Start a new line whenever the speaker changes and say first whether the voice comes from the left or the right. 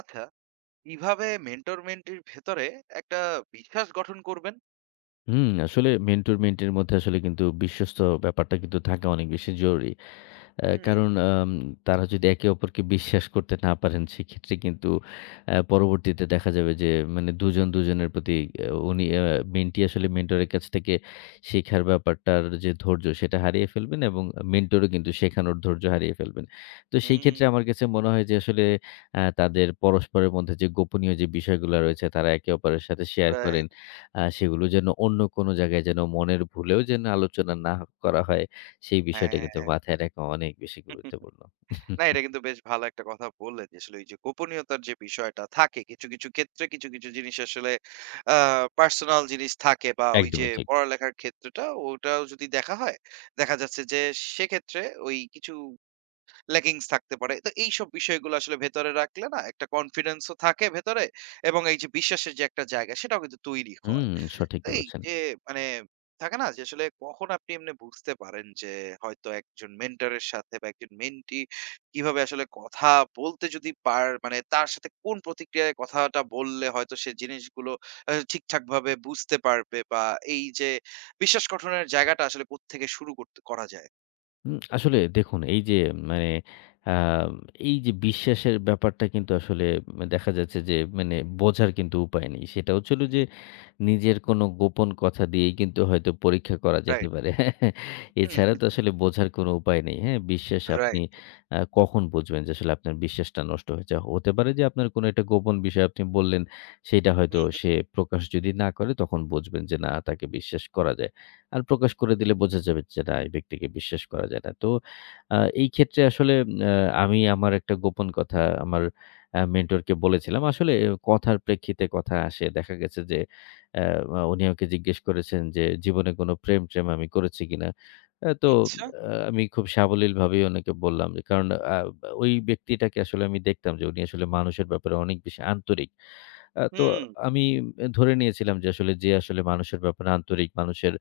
right: আচ্ছা, কিভাবে মেন্টর মেন্টির ভেতরে একটা বিশ্বাস গঠন করবেন?
left: আসলে মেন্টর মেন্টির মধ্যে আসলে কিন্তু বিশ্বস্ত ব্যাপারটা কিন্তু থাকা অনেক বেশি জরুরি।
right: হুম।
left: কারণ তারা যদি একে অপরকে বিশ্বাস করতে না পারেন সেক্ষেত্রে কিন্তু পরবর্তীতে দেখা যাবে যে মানে দুজন দুজনের প্রতি আ উনি আ মেন্টি আসলে মেন্টরের কাছ থেকে শেখার ব্যাপারটার যে ধৈর্য সেটা হারিয়ে ফেলবেন এবং মেন্টরও কিন্তু শেখানোর ধৈর্য হারিয়ে ফেলবেন। তো সেই
right: হুম।
left: ক্ষেত্রে আমার কাছে মনে হয় যে আসলে তাদের পরস্পরের মধ্যে যে গোপনীয় যে বিষয়গুলা রয়েছে তারা একে অপরের সাথে শেয়ার করে
right: রাইট।
left: সেগুলো যেন অন্য কোনো জায়গায় যেন মনের ভুলেও যেন আলোচনা না করা হয়, সেই বিষয়টা কিন্তু
right: হ্যাঁ।
left: মাথায় রাখা অনেক বেশি গুরুত্বপূর্ণ।
right: না, এটা কিন্তু বেশ ভালো একটা কথা বললেন যে আসলে এই যে গোপনীয়তার যে বিষয়টা থাকে, কিছু কিছু ক্ষেত্রে কিছু কিছু জিনিস আসলে পার্সোনাল জিনিস থাকে, বা ওই যে
left: একদমই ঠিক।
right: পড়ালেখার ক্ষেত্রটা ওটাও যদি দেখা হয়, দেখা যাচ্ছে যে সেক্ষেত্রে ওই কিছু ল্যাকিংস থাকতে পারে। তো এই সব বিষয়গুলো আসলে ভেতরে রাখলে না, একটা কনফিডেন্সও থাকে ভেতরে এবং এই যে বিশ্বাসের যে একটা জায়গা, সেটাও কিন্তু তৈরি হয়।
left: হুম, সঠিক
right: এই
left: বলেছেন।
right: যে মানে থাকে না যে আসলে কখন আপনি এমনি বুঝতে পারেন যে হয়তো একজন মেন্টরের সাথে বা একজন মেন্টি কিভাবে আসলে কথা বলতে যদি পার, মানে তার সাথে কোন প্রতিক্রিয়ায় কথাটা বললে হয়তো সে জিনিসগুলো ঠিকঠাক ভাবে বুঝতে পারবে বা এই যে বিশ্বাস গঠনের জায়গাটা আসলে কোত্থেকে শুরু করতে করা যায়।
left: আসলে দেখুন এই যে মানে আ এই যে বিশ্বাসের ব্যাপারটা কিন্তু আসলে দেখা যাচ্ছে যে মানে বোঝার কিন্তু উপায় নেই। সেটা হচ্ছিল যে নিজের কোনো গোপন কথা দিয়েই কিন্তু হয়তো পরীক্ষা করা যেতে
right: রাইট।
left: পারে। এছাড়া
right: হুম।
left: তো আসলে বোঝার কোনো উপায় নেই। হ্যাঁ? বিশ্বাস আপনি
right: রাইট।
left: কখন বুঝবেন যে আসলে আপনার বিশ্বাসটা নষ্ট হয়েছে? হতে পারে যে আপনার কোনো একটা গোপন বিষয় আপনি বললেন, সেইটা
right: হুম, right,
left: হয়তো
right: হুম,
left: সে
right: হুম।
left: প্রকাশ যদি না করে তখন বুঝবেন যে না তাকে বিশ্বাস করা যায় না। আর প্রকাশ করে দিলে বোঝা যাবে যে না এই ব্যক্তিকে বিশ্বাস করা যায় না। তো আ এই ক্ষেত্রে আসলে আ আমি আমার একটা গোপন কথা আমার মেন্টরকে বলেছিলাম। আসলে কথার প্রেক্ষিতে কথা আসে। দেখা গেছে যে আ উনি আমাকে জিজ্ঞেস করেছেন যে জীবনে কোনো প্রেম-ট্রেম আমি করেছি কিনা? তো
right: হুম, আচ্ছা।
left: আমি খুব সাবলীলভাবেই ওনাকে বললাম যে কারণ আ ওই ব্যক্তিটাকে আসলে আমি দেখতাম যে উনি আসলে মানুষের ব্যাপারে অনেক বেশি আন্তরিক। তো
right: হুম।
left: আমি ধরে নিয়েছিলাম যে আসলে মানুষের ব্যাপারে আন্তরিক, মানুষের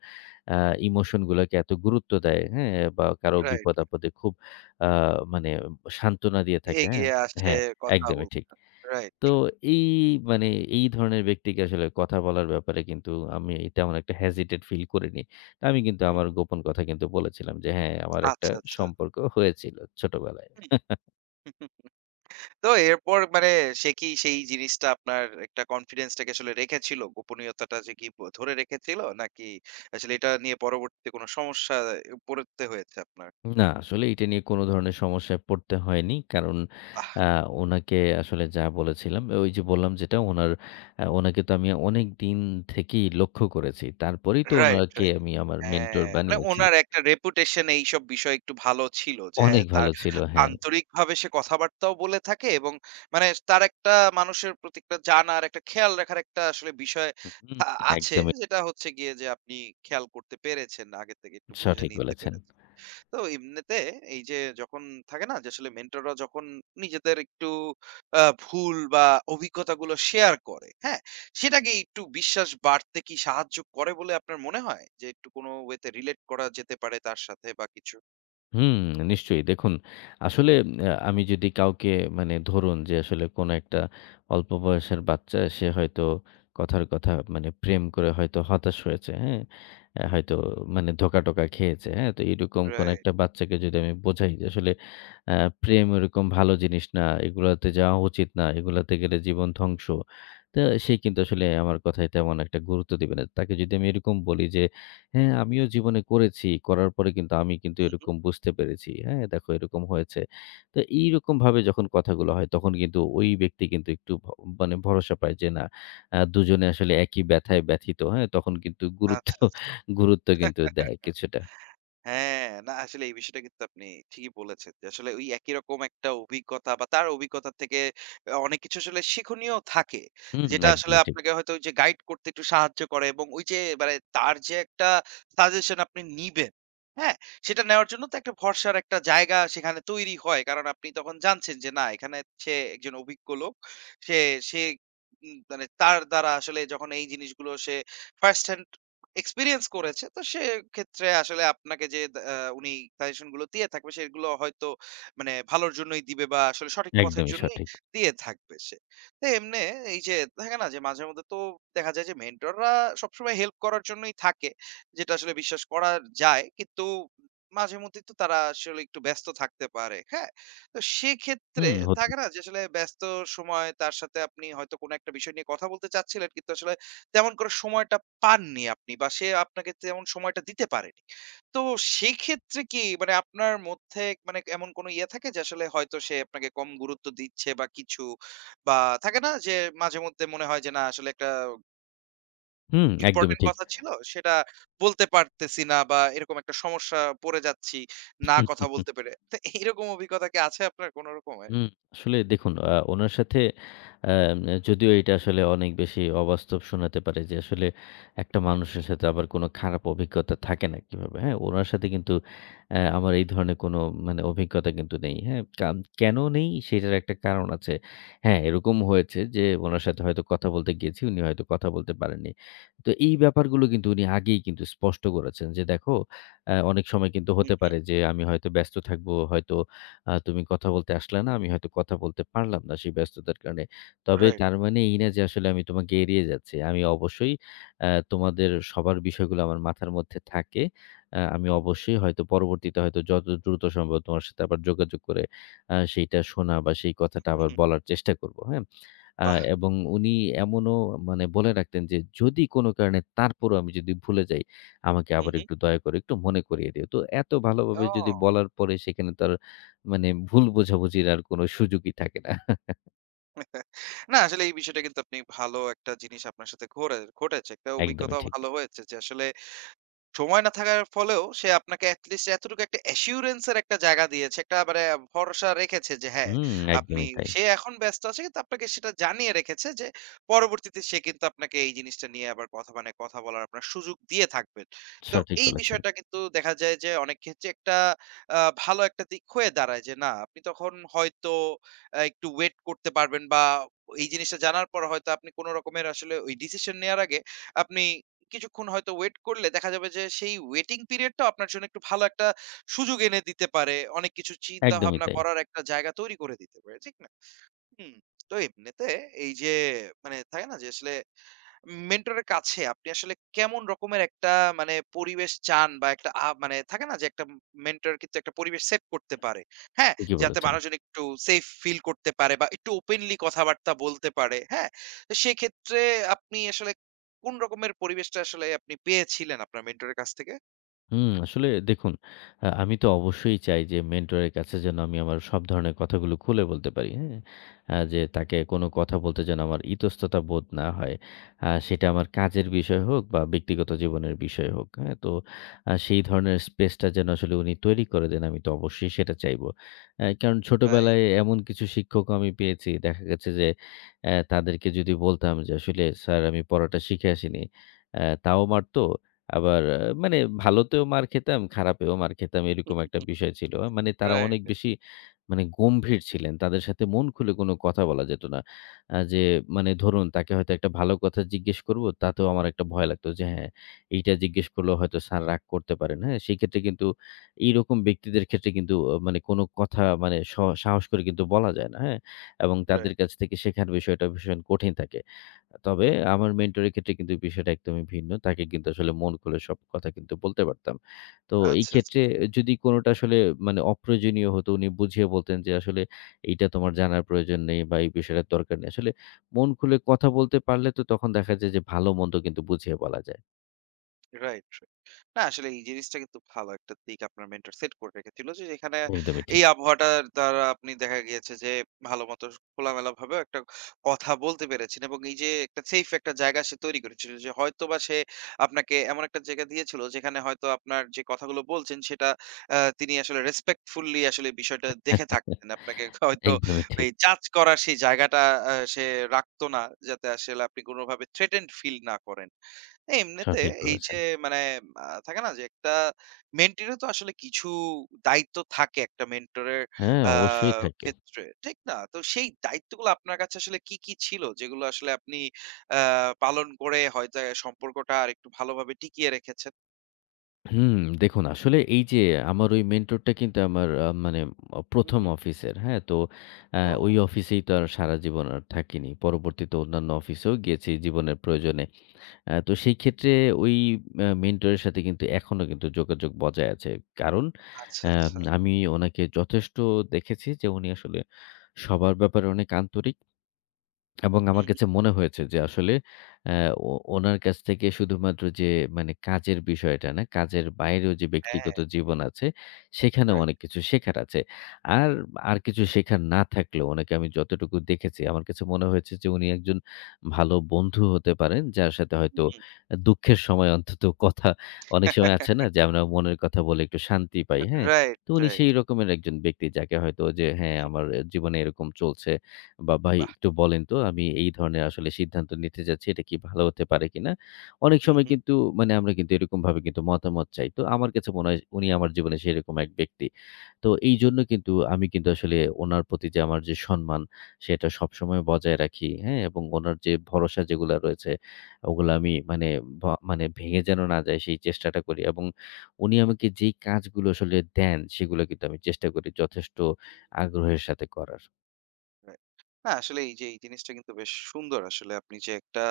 left: আ ইমোশন গুলাকে এত গুরুত্ব দেয়, হ্যাঁ? বা কারো
right: রাইট।
left: বিপদ-আপদে খুব আ মানে সান্ত্বনা দিয়ে থাকে, হ্যাঁ?
right: এগিয়ে আসে
left: হ্যাঁ,
right: কথা
left: একদমই
right: বলতে।
left: ঠিক।
right: রাইট,
left: তো
right: রাইট।
left: এই মানে এই ধরনের ব্যক্তিকে আসলে কথা বলার ব্যাপারে কিন্তু আমি তেমন একটা হেজিটেট ফিল করিনি। আমি কিন্তু
right: হুম।
left: আমার গোপন কথা কিন্তু বলেছিলাম যে, "হ্যাঁ, আমার একটা
right: আচ্ছা, আচ্ছা।
left: সম্পর্ক হয়েছিল ছোটবেলায়।"
right: হুম। তো এরপর মানে সে কি সেই জিনিসটা আপনার একটা কনফিডেন্সটাকে আসলে রেখেছিল? গোপনীয়তাটা সে কি ব ধরে রেখেছিল? নাকি আসলে এটা নিয়ে পরবর্তীতে কোনো সমস্যায় পড়তে হয়েছে আপনার?
left: না, আসলে এটা নিয়ে কোনো ধরনের সমস্যায় পড়তে হয়নি। কারণ
right: আহ!
left: আ উনাকে আসলে যা বলেছিলাম, ওই যে বললাম যেটা উনার আ উনাকে তো আমি অনেকদিন থেকেই লক্ষ্য করেছি। তারপরেই তো
right: রাইট,
left: উনাকে
right: রাইট।
left: আমি আমার মেন্টর
right: হ্যাঁ, মানে
left: বানিয়েছি।
right: উনার একটা রেপুটেশন এইসব বিষয়ে একটু ভালো ছিল যে
left: অনেক
right: হ্যাঁ, তার
left: ভালো ছিল। হ্যাঁ।
right: আন্তরিকভাবে সে কথাবার্তাও বলে থাকে এবং মানে তার একটা মানুষের প্রতি একটা জানার, একটা খেয়াল রাখার একটা আসলে বিষয়
left: হুম,
right: আ আছে,
left: একদমই
right: যেটা হচ্ছে গিয়ে যে আপনি খেয়াল করতে পেরেছেন, আগে থেকে একটু বুঝে
left: সঠিক
right: নিতে
left: বলেছেন।
right: পেরেছেন। তো এমনিতে এই যে যখন থাকে না যে আসলে মেন্টররা যখন নিজেদের একটু ভুল বা অভিজ্ঞতাগুলো শেয়ার করে, হ্যাঁ, সেটাকে একটু বিশ্বাস বাড়তে কি সাহায্য করে বলে আপনার মনে হয়, যে একটু কোনো ওয়েতে রিলেট করা যেতে পারে তার সাথে বা কিছু?
left: হুম, নিশ্চয়ই। দেখুন আসলে আমি যদি কাউকে মানে ধরুন যে আসলে কোনো একটা অল্প বয়সের বাচ্চা সে হয়তো কথার কথা মানে প্রেম করে হয়তো হতাশ হয়েছে, হ্যাঁ? হয়তো মানে ধোকা-টোকা খেয়েছে, হ্যাঁ? তো এরকম কোনো
right: রাইট।
left: একটা বাচ্চাকে যদি আমি বোঝাই যে আসলে আ প্রেম ওরকম ভালো জিনিস না, এগুলাতে যাওয়া উচিত না, এগুলাতে গেলে জীবন ধ্বংস। তো সে কিন্তু আসলে আমার কথায় তেমন একটা গুরুত্ব দিবে না। তাকে যদি আমি এরকম বলি যে হ্যাঁ, আমিও জীবনে করেছি। করার পরে কিন্তু আমি কিন্তু
right: হুম, হুম।
left: এরকম বুঝতে পেরেছি। হ্যাঁ, দেখো এরকম হয়েছে। তো এইরকমভাবে যখন কথাগুলো হয় তখন কিন্তু ওই ব্যক্তি কিন্তু একটু ভ মানে ভরসা পায় যে না দুজনে আসলে একই ব্যথায় ব্যথিত। হ্যাঁ? তখন কিন্তু গুরুত্ব,
right: আচ্ছা, আচ্ছা।
left: গুরুত্ব কিন্তু দেয় কিছুটা।
right: হ্যাঁ, না আসলে এই বিষয়টা কিন্তু আপনি ঠিকই বলেছেন যে, আসলে ওই একই রকম একটা অভিজ্ঞতা বা তার অভিজ্ঞতা থেকে অনেক কিছু আসলে শিক্ষণীয় থাকে। যেটা আসলে
left: একদমই ঠিক।
right: আপনাকে হয়তো ওই যে গাইড করতে একটু সাহায্য করে এবং ওই যে মানে তার যে একটা সাজেশন আপনি নিবেন, হ্যাঁ? সেটা নেওয়ার জন্য তো একটা ভরসার একটা জায়গা সেখানে তৈরি হয়। কারণ আপনি তখন জানছেন যে না, এখানে সে একজন অভিজ্ঞ লোক। সে সে মানে তার দ্বারা আসলে যখন এই জিনিসগুলো সে ফার্স্ট হ্যান্ড এক্সপেরিয়েন্স করেছে। তো সেক্ষেত্রে আসলে আপনাকে যে দা আ উনি সাজেশন গুলো দিয়ে থাকবে, সেগুলো হয়তো মানে ভালোর জন্যই দিবে বা আসলে সঠিক পথের
left: একদমই
right: জন্যই
left: সঠিক।
right: দিয়ে থাকবে সে। তো এমনে এই যে থাকে না যে মাঝে মধ্যে তো দেখা যায় যে মেন্টররা সবসময় হেল্প করার জন্যই থাকে, যেটা আসলে বিশ্বাস করা যায়। কিন্তু মাঝে মধ্যেই তো তারা আসলে একটু ব্যস্ত থাকতে পারে, হ্যাঁ? তো সেক্ষেত্রে
left: হুম, হতেই
right: থাকে না যে আসলে ব্যস্ত সময় তার সাথে আপনি হয়তো কোনো একটা বিষয় নিয়ে কথা বলতে চাচ্ছিলেন কিন্তু আসলে তেমন করে সময়টা পাননি আপনি, বা সে আপনাকে তেমন সময়টা দিতে পারেনি। তো সেই ক্ষেত্রে কি মানে আপনার মধ্যে মানে এমন কোনো ইয়ে থাকে যে আসলে হয়তো সে আপনাকে কম গুরুত্ব দিচ্ছে বা কিছু, বা থাকে না যে মাঝেমধ্যে মনে হয় যে না আসলে একটা
left: একদমই
right: ইম্পোর্টেন্ট
left: ঠিক।
right: কথা ছিল, সেটা বলতে পারতেছি না বা এরকম একটা সমস্যা পড়ে যাচ্ছি, না কথা বলতে পেরে? তো এরকম অভিজ্ঞতা কি আছে আপনার কোন রকমের?
left: হুম, আসলে দেখুন উনার সাথে আ যদিও এটা আসলে অনেক বেশি অবাস্তব শোনাতে পারে যে আসলে একটা মানুষের সাথে আবার কোনো খারাপ অভিজ্ঞতা থাকে না কিভাবে, হ্যাঁ? উনার সাথে কিন্তু আমার এই ধরনের কোনো মানে অভিজ্ঞতা কিন্তু নেই, হ্যাঁ? কেন নেই সেটার একটা কারণ আছে। হ্যাঁ, এরকম হয়েছে যে উনার সাথে হয়তো কথা বলতে গিয়েছি, উনি হয়তো কথা বলতে পারেননি। তো এই ব্যাপারগুলো কিন্তু উনি আগেই কিন্তু স্পষ্ট করেছেন যে দেখো, অনেক সময় কিন্তু
right: হু,
left: হতে
right: হু।
left: পারে যে আমি হয়তো ব্যস্ত থাকবো, হয়তো তুমি কথা বলতে আসলে না, আমি হয়তো কথা বলতে পারলাম না সেই ব্যস্ততার কারণে। তবে
right: রাইট।
left: তার মানে এই না যে আসলে আমি তোমাকে এড়িয়ে যাচ্ছি। আমি অবশ্যই তোমাদের সবার বিষয়গুলো আমার মাথার মধ্যে থাকে। আমি অবশ্যই হয়তো পরবর্তীতে হয়তো যত দ্রুত সম্ভব তোমার সাথে আবার যোগাযোগ করে সেইটা শোনা বা সেই কথাটা আবার
right: হুম,
left: বলার চেষ্টা করব। হ্যাঁ? আ
right: বাহ!
left: এবং উনি এমনও মানে বলে রাখতেন যে, "যদি কোনো কারণে তারপরও আমি যদি ভুলে যাই, আমাকে
right: হু,
left: আবার
right: হু।
left: একটু দয়া করে একটু মনে করিয়ে দিও।" তো এত ভালোভাবে যদি
right: ও।
left: বলার পরে সেখানে তার মানে ভুল বোঝাবুঝির আর কোনো সুযোগই থাকে না।
right: না আসলে এই বিষয়টা কিন্তু আপনি ভালো একটা জিনিস আপনার সাথে ঘরে ঘটেছে। একটা
left: একদমই
right: অভিজ্ঞতাও
left: ঠিক।
right: ভালো হয়েছে যে আসলে সময় না থাকার ফলেও সে আপনাকে এটলিস্ট এতটুকু একটা অ্যাসিউরেন্স এর একটা জায়গা দিয়েছে। একটা মানে ভরসা রেখেছে যে হ্যাঁ,
left: হুম,
right: আপনি,
left: একদমই তাই।
right: সে এখন ব্যস্ত আছে কিন্তু আপনাকে সেটা জানিয়ে রেখেছে যে পরবর্তীতে সে কিন্তু আপনাকে এই জিনিসটা নিয়ে আবার কথা মানে কথা বলার আপনার সুযোগ দিয়ে থাকবেন। তো
left: সঠিক
right: এই
left: বলেছেন।
right: বিষয়টা কিন্তু দেখা যায় যে অনেক ক্ষেত্রে একটা ভালো একটা দিক হয়ে দাঁড়ায় যে না, আপনি তখন হয়তো একটু ওয়েট করতে পারবেন বা এই জিনিসটা জানার পর হয়তো আপনি কোন রকমের আসলে ওই ডিসিশন নেয়ার আগে আপনি কিছুক্ষণ হয়তো ওয়েট করলে দেখা যাবে যে সেই ওয়েটিং পিরিয়ডটা আপনার জন্য একটু ভালো একটা সুযোগ এনে দিতে পারে, অনেক কিছু চিন্তা
left: একদমই
right: ভাবনা
left: তাই।
right: করার একটা জায়গা তৈরি করে দিতে পারে। ঠিক না? হুম। তো এমনিতে এই যে মানে থাকে না যে আসলে মেন্টরের কাছে আপনি আসলে কেমন রকমের একটা মানে পরিবেশ চান, বা একটা মানে থাকে না যে একটা মেন্টর কিন্তু একটা পরিবেশ সেট করতে পারে, হ্যাঁ?
left: ঠিকই
right: যাতে
left: বলেছেন।
right: মানুষজন একটু সেফ ফিল করতে পারে বা একটু ওপেনলি কথাবার্তা বলতে পারে, হ্যাঁ? তো সেক্ষেত্রে আপনি আসলে কোন রকমের পরিবেশটা আসলে আপনি পেয়েছিলেন আপনার মেন্টরের কাছ থেকে?
left: আসলে দেখুন আমি তো অবশ্যই চাই যে মেন্টরের কাছে যেন আমি আমার সব ধরনের কথাগুলো খুলে বলতে পারি। হ্যাঁ? যে তাকে কোনো কথা বলতে যেন আমার ইতস্ততা বোধ না হয়। সেটা আমার কাজের বিষয় হোক বা ব্যক্তিগত জীবনের বিষয় হোক। হ্যাঁ? তো সেই ধরনের স্পেসটা যেন আসলে উনি তৈরি করে দেন আমি তো অবশ্যই সেটা চাইবো। কারণ
right: রাইট,
left: ছোটবেলায় এমন কিছু শিক্ষকও আমি পেয়েছি। দেখা গেছে যে তাদেরকে যদি বলতাম যে আসলে স্যার আমি পড়াটা শিখে আসিনি। তাও মারতো আবার মানে ভালোতেও মার খেতাম, খারাপেও মার খেতাম এরকম একটা বিষয় ছিল। মানে তারা অনেক
right: রাইট,
left: বেশি মানে গম্ভীর ছিলেন। তাদের সাথে মন খুলে কোনো কথা বলা যেত না। যে মানে ধরুন তাকে হয়তো একটা ভালো কথা জিজ্ঞেস করব তাতেও আমার একটা ভয় লাগতো যে হ্যাঁ, এইটা জিজ্ঞেস করলেও হয়তো স্যার রাগ করতে পারেন। হ্যাঁ? সেক্ষেত্রে কিন্তু এইরকম ব্যক্তিদের ক্ষেত্রে কিন্তু মানে কোনো কথা মানে সাহস করে কিন্তু বলা যায় না। হ্যাঁ? এবং তাদের
right: রাইট।
left: কাছ থেকে শেখার বিষয়টা ভীষণ কঠিন থাকে।
right: হু,
left: তবে
right: হু।
left: আমার মেন্টরের ক্ষেত্রে কিন্তু বিষয়টা একদমই ভিন্ন। তাকে কিন্তু আসলে মন খুলে সব কথা কিন্তু বলতে পারতাম। তো এই
right: আচ্ছা, আচ্ছা।
left: ক্ষেত্রে যদি কোনটা আসলে মানে অপ্রয়োজনীয় হতো উনি বুঝিয়ে বলতেন যে, "আসলে এইটা তোমার জানার প্রয়োজন নেই বা এই বিষয়টার দরকার নেই।" আসলে মন খুলে কথা বলতে পারলে তো তখন দেখা যায় যে ভালো-মন্দ কিন্তু বুঝিয়ে বলা যায়।
right: Right, right. না আসলে এই জিনিসটা কিন্তু ভালো একটা দিক আপনার মেন্টর সেট করে রেখেছিল যে যেখানে
left: একদমই ঠিক।
right: এই আবহাওয়াটার দ্বারা আপনি দেখা গিয়েছে যে ভালো মতো খোলামেলা ভাবে একটা কথা বলতে পেরেছেন, এবং এই যে একটা সেফ একটা জায়গা সে তৈরি করেছিল যে হয়তো বা সে আপনাকে এমন একটা জায়গা দিয়েছিল যেখানে হয়তো আপনার যে কথাগুলো বলছেন সেটা তিনি আসলে রেসপেক্টফুলি আসলে বিষয়টা দেখে থাকতেন আপনাকে হয়তো
left: একদমই ঠিক।
right: ওই জাজ করার সেই জায়গাটা সে রাখতো না, যাতে আসলে আপনি কোনোভাবে থ্রেটেন্ড ফিল না করেন। না, এমনিতে
left: সঠিক
right: এই যে
left: বলেছেন।
right: মানে থাকে না যে একটা মেন্টরের তো আসলে কিছু দায়িত্ব থাকে একটা মেন্টরের
left: হ্যাঁ,
right: আ
left: অবশ্যই থাকে।
right: ক্ষেত্রে। ঠিক না? তো সেই দায়িত্বগুলো আপনার কাছে আসলে কি, কি ছিল যেগুলো আসলে আপনি আ পালন করে হয়তো এ সম্পর্কটা আরেকটু ভালোভাবে টিকিয়ে রেখেছেন?
left: হুম, দেখুন আসলে এই যে আমার ওই মেন্টরটা কিন্তু আমার মানে
right: হুম,
left: ১ম
right: হুম।
left: অফিসের, হ্যাঁ? তো আ
right: ও।
left: ওই অফিসেই তো আর সারা জীবন আর থাকিনি। পরবর্তীতে অন্যান্য অফিসেও গিয়েছি জীবনের প্রয়োজনে। তো সেই ক্ষেত্রে ওই মেন্টরের সাথে কিন্তু এখনো কিন্তু যোগাযোগ বজায় আছে। কারণ
right: আচ্ছা,
left: আ
right: আচ্ছা।
left: আমি ওনাকে যথেষ্ট দেখেছি যে উনি আসলে সবার ব্যাপারে অনেক আন্তরিক। এবং
right: হুম,
left: আমার
right: হুম।
left: কাছে মনে হয়েছে যে আসলে আ ও ওনার কাছ থেকে শুধুমাত্র যে মানে কাজের বিষয়টা না, কাজের বাইরেও যে
right: হ্যাঁ।
left: ব্যক্তিগত জীবন আছে, সেখানেও
right: রাইট।
left: অনেক কিছু শেখার আছে। আর, আর কিছু শেখার না থাকলেও ওনাকে আমি যতটুকু দেখেছি আমার কাছে মনে হয়েছে যে উনি একজন ভালো বন্ধু হতে পারেন, যার সাথে হয়তো
right: হুম।
left: দুঃখের সময় অন্তত কথা অনেক সময় আছে না যে আমরা মনের কথা বলে একটু শান্তি পাই, হ্যাঁ?
right: রাইট,
left: তো উনি
right: রাইট।
left: সেই রকমের একজন ব্যক্তি যাকে হয়তো যে হ্যাঁ,
right: হুম,
left: আমার জীবনে এরকম চলছে। বা ভাই
right: বাহ!
left: একটু বলেন তো আমি এই ধরনের আসলে সিদ্ধান্ত নিতে যাচ্ছি এটা কি ভালো হতে পারে কিনা? অনেক
right: হুম,
left: সময় কিন্তু মানে আমরা কিন্তু এরকমভাবে কিন্তু মতামত চাই। তো আমার কাছে মনে হয় উনি আমার জীবনে সেরকম এক ব্যক্তি। তো এইজন্য কিন্তু আমি কিন্তু আসলে উনার প্রতি যে আমার যে সম্মান সেটা সবসময় বজায় রাখি, হ্যাঁ? এবং উনার যে ভরসা যেগুলা রয়েছে ওগুলা আমি মানে ভ মানে ভেঙে যেন না যায় সেই চেষ্টাটা করি এবং উনি আমাকে যেই কাজগুলো আসলে দেন সেগুলো কিন্তু আমি চেষ্টা করি যথেষ্ট
right: হুম।
left: আগ্রহের সাথে করার।
right: রাইট। না আসলে এই যে এই জিনিসটা কিন্তু বেশ সুন্দর আসলে আপনি যে একটা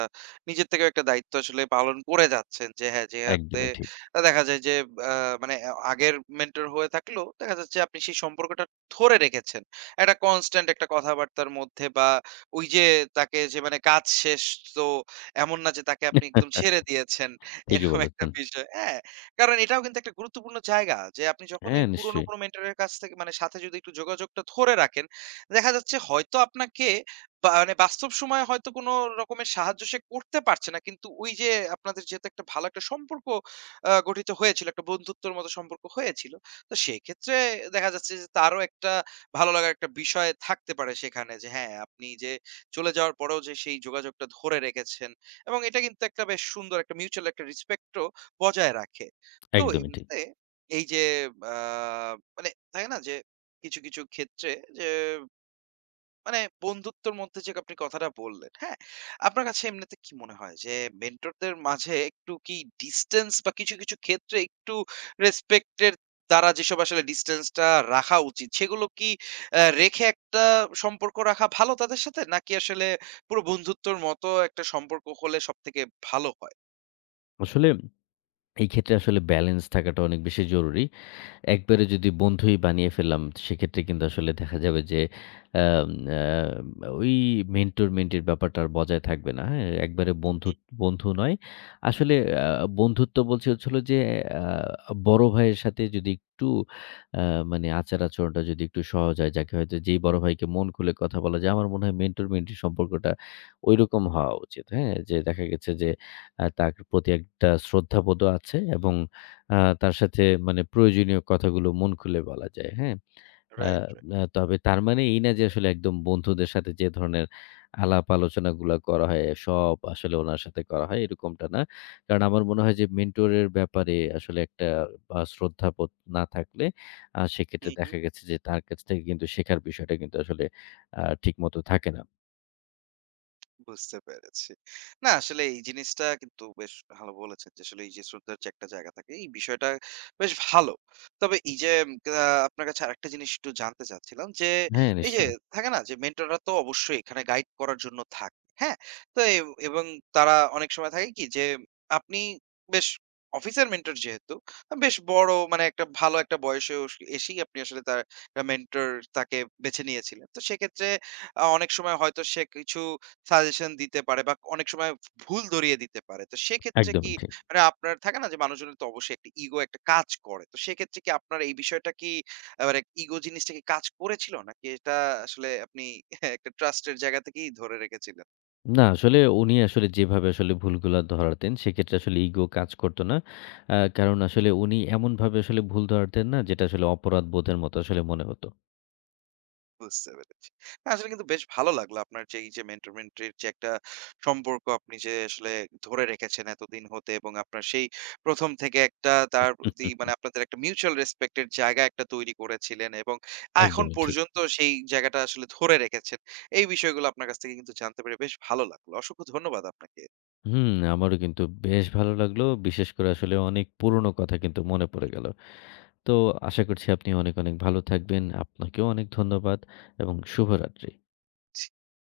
right: নিজের থেকেও একটা দায়িত্ব আসলে পালন করে যাচ্ছেন যে হ্যাঁ, যে হাতে
left: একদমই ঠিক।
right: দেখা যায় যে মানে আগের মেন্টর হয়ে থাকলেও দেখা যাচ্ছে আপনি সেই সম্পর্কটা ধরে রেখেছেন একটা কনস্ট্যান্ট একটা কথাবার্তার মধ্যে বা ওই যে তাকে যে মানে কাজ শেষ, তো এমন না যে তাকে আপনি একদম ছেড়ে দিয়েছেন
left: ঠিকই
right: এরকম একটা
left: বলেছেন।
right: বিষয়, হ্যাঁ? কারণ এটাও কিন্তু একটা গুরুত্বপূর্ণ জায়গা যে আপনি যখন
left: হ্যাঁ,
right: এই পুরোনো
left: নিশ্চয়ই।
right: কোনো মেন্টরের কাছ থেকে মানে সাথে যদি একটু যোগাযোগটা ধরে রাখেন, দেখা যাচ্ছে হয়তো আপনাকে, বা মানে বাস্তব সময়ে হয়তো কোনো রকমের সাহায্য সে করতে পারছে না, কিন্তু ওই যে আপনাদের যেহেতু একটা ভালো একটা সম্পর্ক গঠিত হয়েছিল, একটা বন্ধুত্বের মতো সম্পর্ক হয়েছিল। তো সেক্ষেত্রে দেখা যাচ্ছে যে তারও একটা ভালো লাগার একটা বিষয় থাকতে পারে সেখানে যে হ্যাঁ, আপনি যে চলে যাওয়ার পরেও যে সেই যোগাযোগটা ধরে রেখেছেন এবং এটা কিন্তু একটা বেশ সুন্দর একটা মিউচুয়াল একটা রেসপেক্ট ও বজায় রাখে। তো
left: একদমই ঠিক।
right: এমনিতে এই যে আ মানে থাকে না যে কিছু, কিছু ক্ষেত্রে যে মানে বন্ধুত্বর মধ্যে যে আপনি কথাটা বললেন, হ্যাঁ? আপনার কাছে এমনিতে কি মনে হয় যে মেন্টরদের মাঝে একটু কি ডিসট্যান্স বা কিছু, কিছু ক্ষেত্রে একটু রেসপেক্ট এর দ্বারা যেসব আসলে ডিসট্যান্স টা রাখা উচিত সেগুলো কি রেখে একটা সম্পর্ক রাখা ভালো তাদের সাথে? নাকি আসলে পুরো বন্ধুত্বর মতো একটা সম্পর্ক হলে সবথেকে ভালো হয়?
left: আসলে এই ক্ষেত্রে আসলে ব্যালেন্স থাকাটা অনেক বেশি জরুরি। একবারে যদি বন্ধুই বানিয়ে ফেললাম, সেক্ষেত্রে কিন্তু আসলে দেখা যাবে যে আম আ ওই মেন্টর মেন্টির ব্যাপারটা আর বজায় থাকবে না। হ্যাঁ? একবারে
right: হু,
left: বন্ধু
right: হু।
left: বন্ধু নয়। আসলে আ বন্ধুত্ব বলছি হচ্ছে হলো যে আ বড় ভাইয়ের সাথে যদি একটু আ মানে আচার-আচরণটা যদি একটু সহজ হয়, যাকে হয়তো যেই বড় ভাইকে মন খুলে কথা বলা যায়, আমার মনে হয় মেন্টর মেন্টির সম্পর্কটা ঐরকম হওয়া উচিত। হ্যাঁ? যে দেখা গেছে যে তার প্রতি একটা শ্রদ্ধাবোধও আছে এবং আ তার সাথে মানে প্রয়োজনীয় কথাগুলো মন খুলে বলা যায়, হ্যাঁ? আ
right: রাইট, রাইট।
left: আ তবে তার মানে এই না যে আসলে একদম বন্ধুদের সাথে যে ধরনের আলাপ আলোচনাগুলা করা হয়, সব আসলে উনার সাথে করা হয় এরকমটা না। কারণ আমার মনে হয় যে মেন্টরের ব্যাপারে আসলে একটা শ্রদ্ধাবোধ না থাকলে
right: হু,
left: সেক্ষেত্রে
right: হু।
left: দেখা গেছে যে তার কাছ থেকে কিন্তু শেখার বিষয়টা কিন্তু আসলে ঠিকমতো থাকে না।
right: বুঝতে পেরেছি। না আসলে এই জিনিসটা কিন্তু বেশ ভালো বলেছেন যে আসলে এই যে শ্রদ্ধার যে একটা জায়গা থাকে, এই বিষয়টা বেশ ভালো। তবে এই যে আপনার কাছে আরেকটা জিনিস একটু জানতে চাচ্ছিলাম যে
left: হ্যাঁ,
right: এই যে
left: নিশ্চয়ই।
right: থাকে না যে মেন্টররা তো অবশ্যই এখানে গাইড করার জন্য থাকে, হ্যাঁ? তো এ এবং তারা অনেক সময় থাকে কি যে আপনি বেশ, অফিসের মেন্টর যেহেতু বেশ বড় মানে একটা ভালো একটা বয়সে ওস এসেই আপনি আসলে তার মেন্টর তাকে বেছে নিয়েছিলেন। তো সেক্ষেত্রে অনেক সময় হয়তো সে কিছু সাজেশন দিতে পারে বা অনেক সময় ভুল ধরিয়ে দিতে পারে। তো সেক্ষেত্রে কি
left: একদমই ঠিক।
right: মানে আপনার থাকে না যে মানুষজনের তো অবশ্যই একটা ইগো একটা কাজ করে। তো সেক্ষেত্রে কি আপনার এই বিষয়টা কি মানে ইগো জিনিসটা কি কাজ করেছিল? নাকি এটা আসলে আপনি একটা ট্রাস্ট এর জায়গা থেকেই ধরে রেখেছিলেন?
left: না আসলে উনি আসলে যেভাবে আসলে ভুলগুলা ধরাতেন সেক্ষেত্রে আসলে ইগো কাজ করতো না। কারণ আসলে উনি এমনভাবে আসলে ভুল ধরাতেন না যেটা আসলে অপরাধ বোধের মতো আসলে মনে হতো।
right: বুঝতে পেরেছি। না, আসলে কিন্তু বেশ ভালো লাগলো আপনার যে এই যে মেন্টর মেন্টরির যে একটা সম্পর্ক আপনি যে আসলে ধরে রেখেছেন এতদিন হতে এবং আপনার সেই ১ম থেকে একটা তার প্রতি মানে আপনাদের একটা মিউচুয়াল রেসপেক্ট এর জায়গা একটা তৈরি করেছিলেন এবং এখন
left: একদমই ঠিক।
right: পর্যন্ত সেই জায়গাটা আসলে ধরে রেখেছেন। এই বিষয়গুলো আপনার কাছ থেকে কিন্তু জানতে পেরে বেশ ভালো লাগলো। অসংখ্য ধন্যবাদ আপনাকে।
left: হুম, আমারও কিন্তু বেশ ভালো লাগলো। বিশেষ করে আসলে অনেক পুরনো কথা কিন্তু মনে পড়ে গেল। তো আশা করছি আপনি অনেক, অনেক ভালো থাকবেন। আপনাকেও অনেক ধন্যবাদ এবং শুভরাত্রি।
right: জি।